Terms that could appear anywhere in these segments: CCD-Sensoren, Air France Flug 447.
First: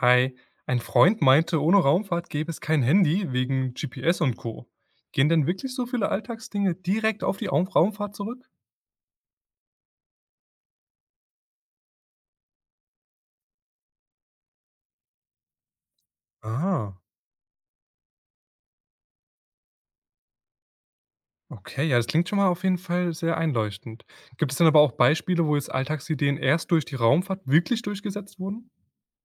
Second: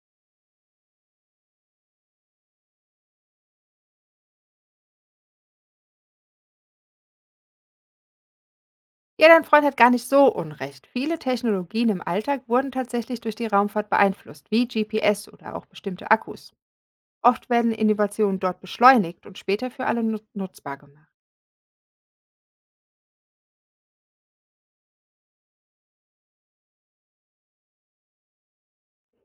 Hi, ein Freund meinte, ohne Raumfahrt gäbe es kein Handy wegen GPS und Co. Gehen denn wirklich so viele Alltagsdinge direkt auf die Raumfahrt zurück? Ja, dein Freund hat gar nicht so unrecht. Viele Technologien im Alltag wurden tatsächlich durch die Raumfahrt beeinflusst, wie GPS oder auch bestimmte Akkus. Ah, Oft werden Innovationen dort beschleunigt und später für alle nutzbar gemacht. okay, ja, das klingt schon mal auf jeden Fall sehr einleuchtend. Gibt es denn aber auch Beispiele, wo jetzt Alltagsideen erst durch die Raumfahrt wirklich durchgesetzt wurden?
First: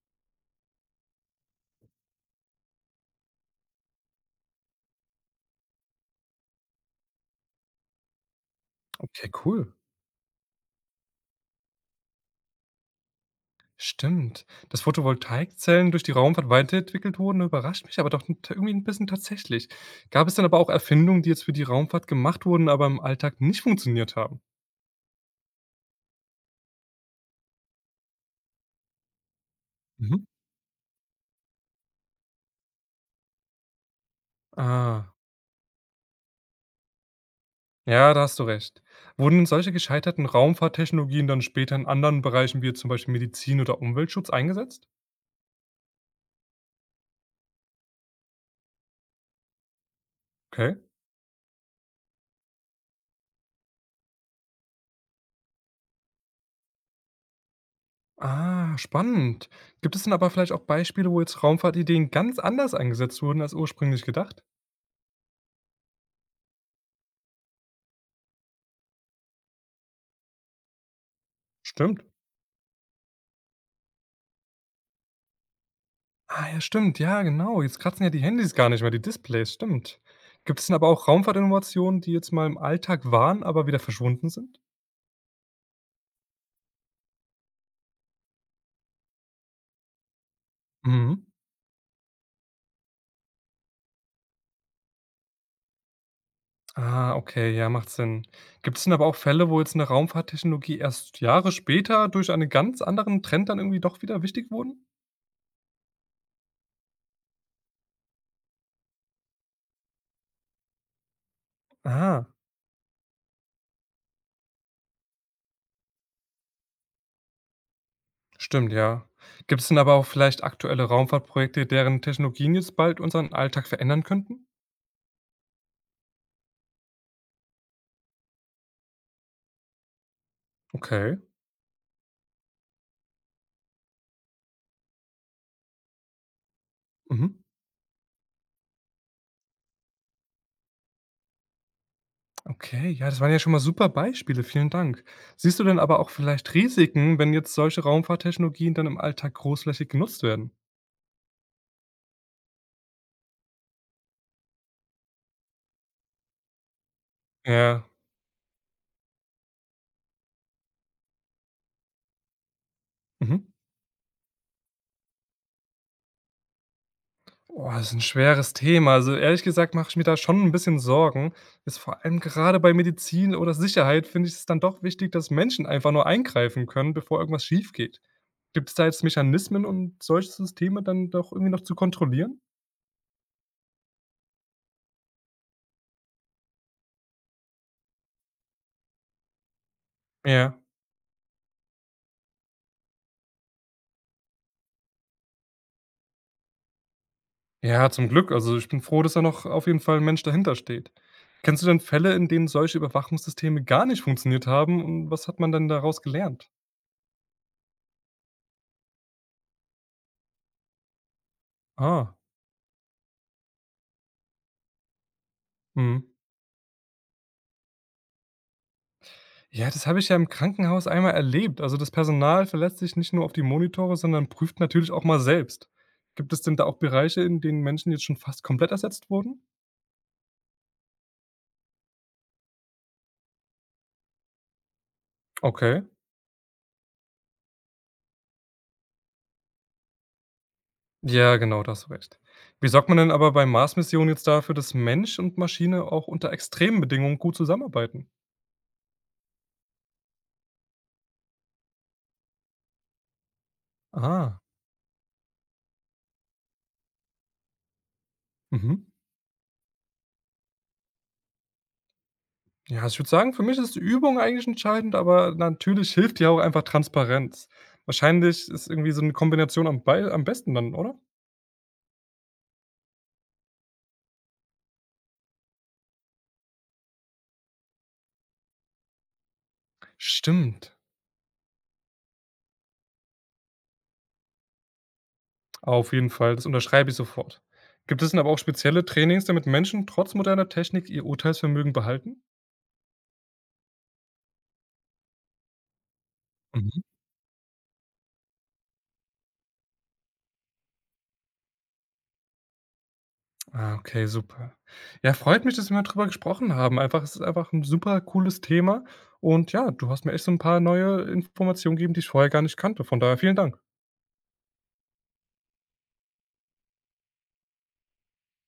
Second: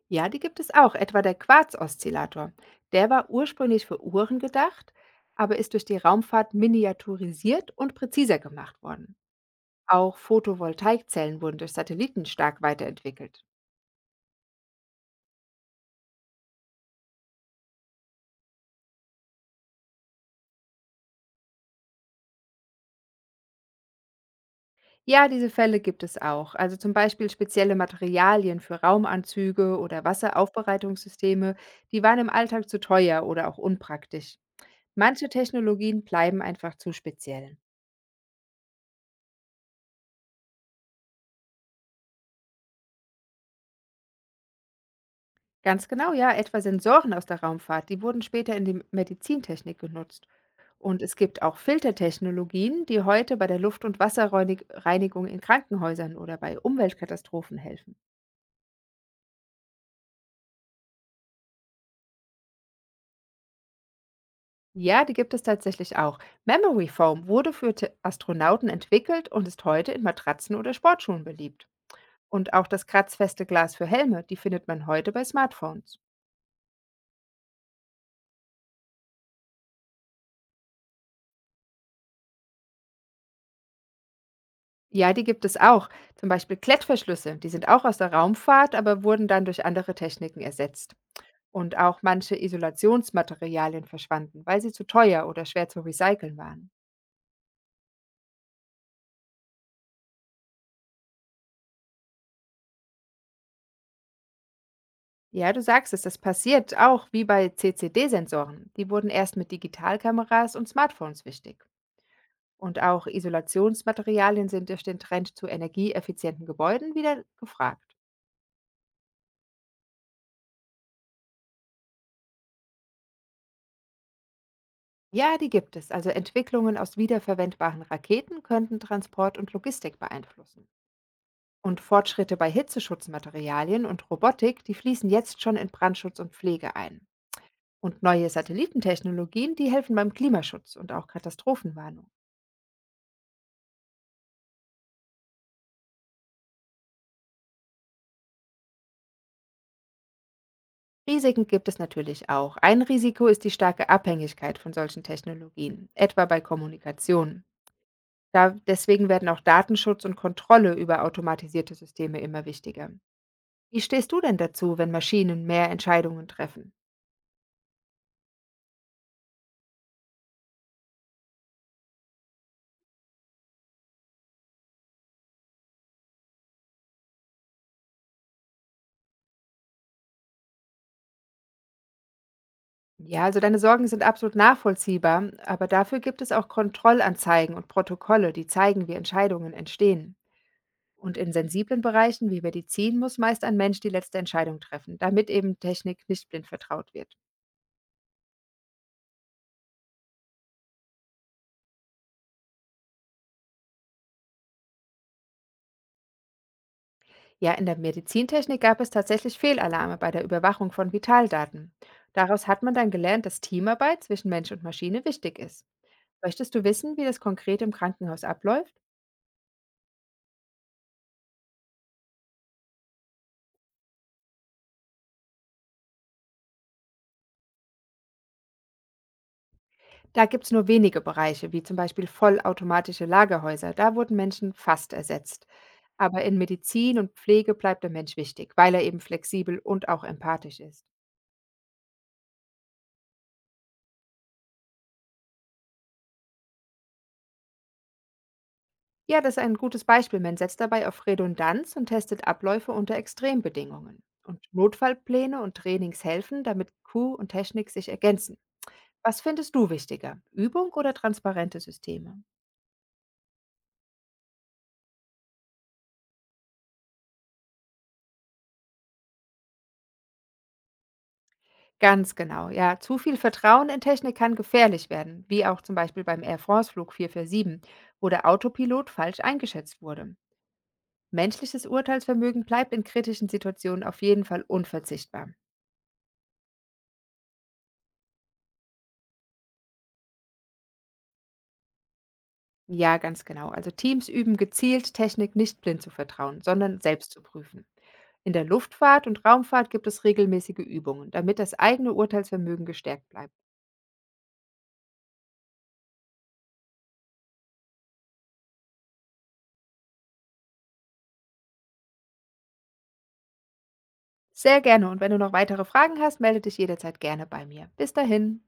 Ja, die gibt es auch, etwa der Quarz-Oszillator. Der war ursprünglich für Uhren gedacht, aber ist durch die Raumfahrt miniaturisiert und präziser gemacht worden. Okay, cool. Auch Photovoltaikzellen wurden durch Satelliten stark weiterentwickelt. Stimmt. Dass Photovoltaikzellen durch die Raumfahrt weiterentwickelt wurden, überrascht mich aber doch irgendwie ein bisschen tatsächlich. Gab es denn aber auch Erfindungen, die jetzt für die Raumfahrt gemacht wurden, aber im Alltag nicht funktioniert haben? Ja, diese Fälle gibt es auch. Also zum Beispiel spezielle Materialien für Raumanzüge oder Mhm. Wasseraufbereitungssysteme, die waren im Alltag zu teuer oder auch unpraktisch. Ah, Manche Technologien bleiben einfach zu speziell. ja, da hast du recht. Wurden denn solche gescheiterten Raumfahrttechnologien dann später in anderen Bereichen wie zum Beispiel Medizin oder Umweltschutz eingesetzt? Ganz genau, ja, etwa Sensoren aus der Raumfahrt, die wurden später in die Medizintechnik genutzt. Okay. Und es gibt auch Filtertechnologien, die heute bei der Luft- und Wasserreinigung in Krankenhäusern oder bei Umweltkatastrophen helfen. Ah, spannend. Gibt es denn aber vielleicht auch Beispiele, wo jetzt Raumfahrtideen ganz anders eingesetzt wurden als ursprünglich gedacht? Ja, die gibt es tatsächlich auch. Memory Foam wurde für Astronauten entwickelt und ist heute in Matratzen oder Sportschuhen beliebt. Stimmt. Und auch das kratzfeste Glas für Helme, die findet man heute bei Smartphones. Ah, ja, stimmt, ja, genau. Jetzt kratzen ja die Handys gar nicht mehr, die Displays, stimmt. Gibt es denn aber auch Raumfahrtinnovationen, die jetzt mal im Alltag waren, aber wieder verschwunden sind? Ja, die gibt es auch. Zum Beispiel Klettverschlüsse, die sind auch aus der Raumfahrt, aber wurden dann durch andere Techniken ersetzt. Mhm. Und auch manche Isolationsmaterialien verschwanden, weil sie zu teuer oder schwer zu recyceln waren. Ah, okay, ja, macht Sinn. Gibt es denn aber auch Fälle, wo jetzt eine Raumfahrttechnologie erst Jahre später durch einen ganz anderen Trend dann irgendwie doch wieder wichtig wurden? Ja, du sagst es, das passiert auch wie bei CCD-Sensoren. Die wurden erst mit Digitalkameras und Smartphones wichtig. Ah, Und auch Isolationsmaterialien sind durch den Trend zu energieeffizienten Gebäuden wieder gefragt. stimmt, ja. Gibt es denn aber auch vielleicht aktuelle Raumfahrtprojekte, deren Technologien jetzt bald unseren Alltag verändern könnten? Ja, die gibt es. Also Entwicklungen aus wiederverwendbaren Raketen könnten Transport und Logistik beeinflussen. Okay. Und Fortschritte bei Hitzeschutzmaterialien und Robotik, die fließen jetzt schon in Brandschutz und Pflege ein. Mhm. Und neue Satellitentechnologien, die helfen beim Klimaschutz und auch Katastrophenwarnung. Okay, ja, das waren ja schon mal super Beispiele, vielen Dank. Siehst du denn aber auch vielleicht Risiken, wenn jetzt solche Raumfahrttechnologien dann im Alltag großflächig genutzt werden? Risiken gibt es natürlich auch. Ein Risiko ist die starke Abhängigkeit von solchen Technologien, etwa bei Kommunikation. Ja. Da deswegen werden auch Datenschutz und Kontrolle über automatisierte Systeme immer wichtiger. Mhm. Wie stehst du denn dazu, wenn Maschinen mehr Entscheidungen treffen? Boah, das ist ein schweres Thema. Also, ehrlich gesagt mache ich mir da schon ein bisschen Sorgen. Ist vor allem gerade bei Medizin oder Sicherheit finde ich es dann doch wichtig, dass Menschen einfach nur eingreifen können, bevor irgendwas schiefgeht. Es da jetzt Mechanismen, um solche Systeme dann doch irgendwie noch zu kontrollieren? Ja, also deine Sorgen sind absolut nachvollziehbar, aber dafür gibt es auch Kontrollanzeigen und Protokolle, die zeigen, wie Entscheidungen entstehen. Ja. Und in sensiblen Bereichen wie Medizin muss meist ein Mensch die letzte Entscheidung treffen, damit eben Technik nicht blind vertraut wird. Ja, zum Glück. Also, ich bin froh, dass da noch auf jeden Fall ein Mensch dahinter steht. Kennst du denn Fälle, in denen solche Überwachungssysteme gar nicht funktioniert haben und was hat man denn daraus gelernt? Ja, in der Medizintechnik gab es tatsächlich Fehlalarme bei der Überwachung von Vitaldaten. Ah, Daraus hat man dann gelernt, dass Teamarbeit zwischen Mensch und Maschine wichtig ist. mhm. Möchtest du wissen, wie das konkret im Krankenhaus abläuft? Ja, das habe ich ja im Krankenhaus einmal erlebt. Also das Personal verlässt sich nicht nur auf die Monitore, sondern prüft natürlich auch mal selbst. Gibt es denn da auch Bereiche, in denen Menschen jetzt schon fast komplett ersetzt wurden? Da gibt es nur wenige Bereiche, wie zum Beispiel vollautomatische Lagerhäuser. Da wurden Menschen fast ersetzt. Okay. Aber in Medizin und Pflege bleibt der Mensch wichtig, weil er eben flexibel und auch empathisch ist. Ja, genau, da hast du recht. Wie sorgt man denn aber bei Mars-Missionen jetzt dafür, dass Mensch und Maschine auch unter extremen Bedingungen gut zusammenarbeiten? Ja, das ist ein gutes Beispiel. Man setzt dabei auf Redundanz und testet Abläufe unter Extrembedingungen. Ah, Und Notfallpläne und Trainings helfen, damit Crew und Technik sich ergänzen. mhm. Was findest du wichtiger? Übung oder transparente Systeme? Ja, also ich würde sagen, für mich ist die Übung eigentlich entscheidend, aber natürlich hilft ja auch einfach Transparenz. Wahrscheinlich ist irgendwie so eine Kombination am besten dann, oder? Ganz genau, ja. Zu viel Vertrauen in Technik kann gefährlich werden, wie auch zum Beispiel beim Air France Flug 447, wo der Autopilot falsch eingeschätzt wurde. Stimmt. Menschliches Urteilsvermögen bleibt in kritischen Situationen auf jeden Fall unverzichtbar. Auf jeden Fall, das unterschreibe ich sofort. Gibt es denn aber auch spezielle Trainings, damit Menschen trotz moderner Technik ihr Urteilsvermögen behalten? Ja, ganz genau. Also Teams üben gezielt, Technik nicht blind zu vertrauen, sondern Mhm. selbst zu prüfen. In der Luftfahrt und Raumfahrt gibt es regelmäßige Übungen, damit das eigene Urteilsvermögen gestärkt bleibt. Ah, okay, super. Ja, freut mich, dass wir mal drüber gesprochen haben. Es ist einfach ein super cooles Thema und ja, du hast mir echt so ein paar neue Informationen gegeben, die ich vorher gar nicht kannte. Von daher vielen Dank. Sehr gerne. Und wenn du noch weitere Fragen hast, melde dich jederzeit gerne bei mir. Bis dahin.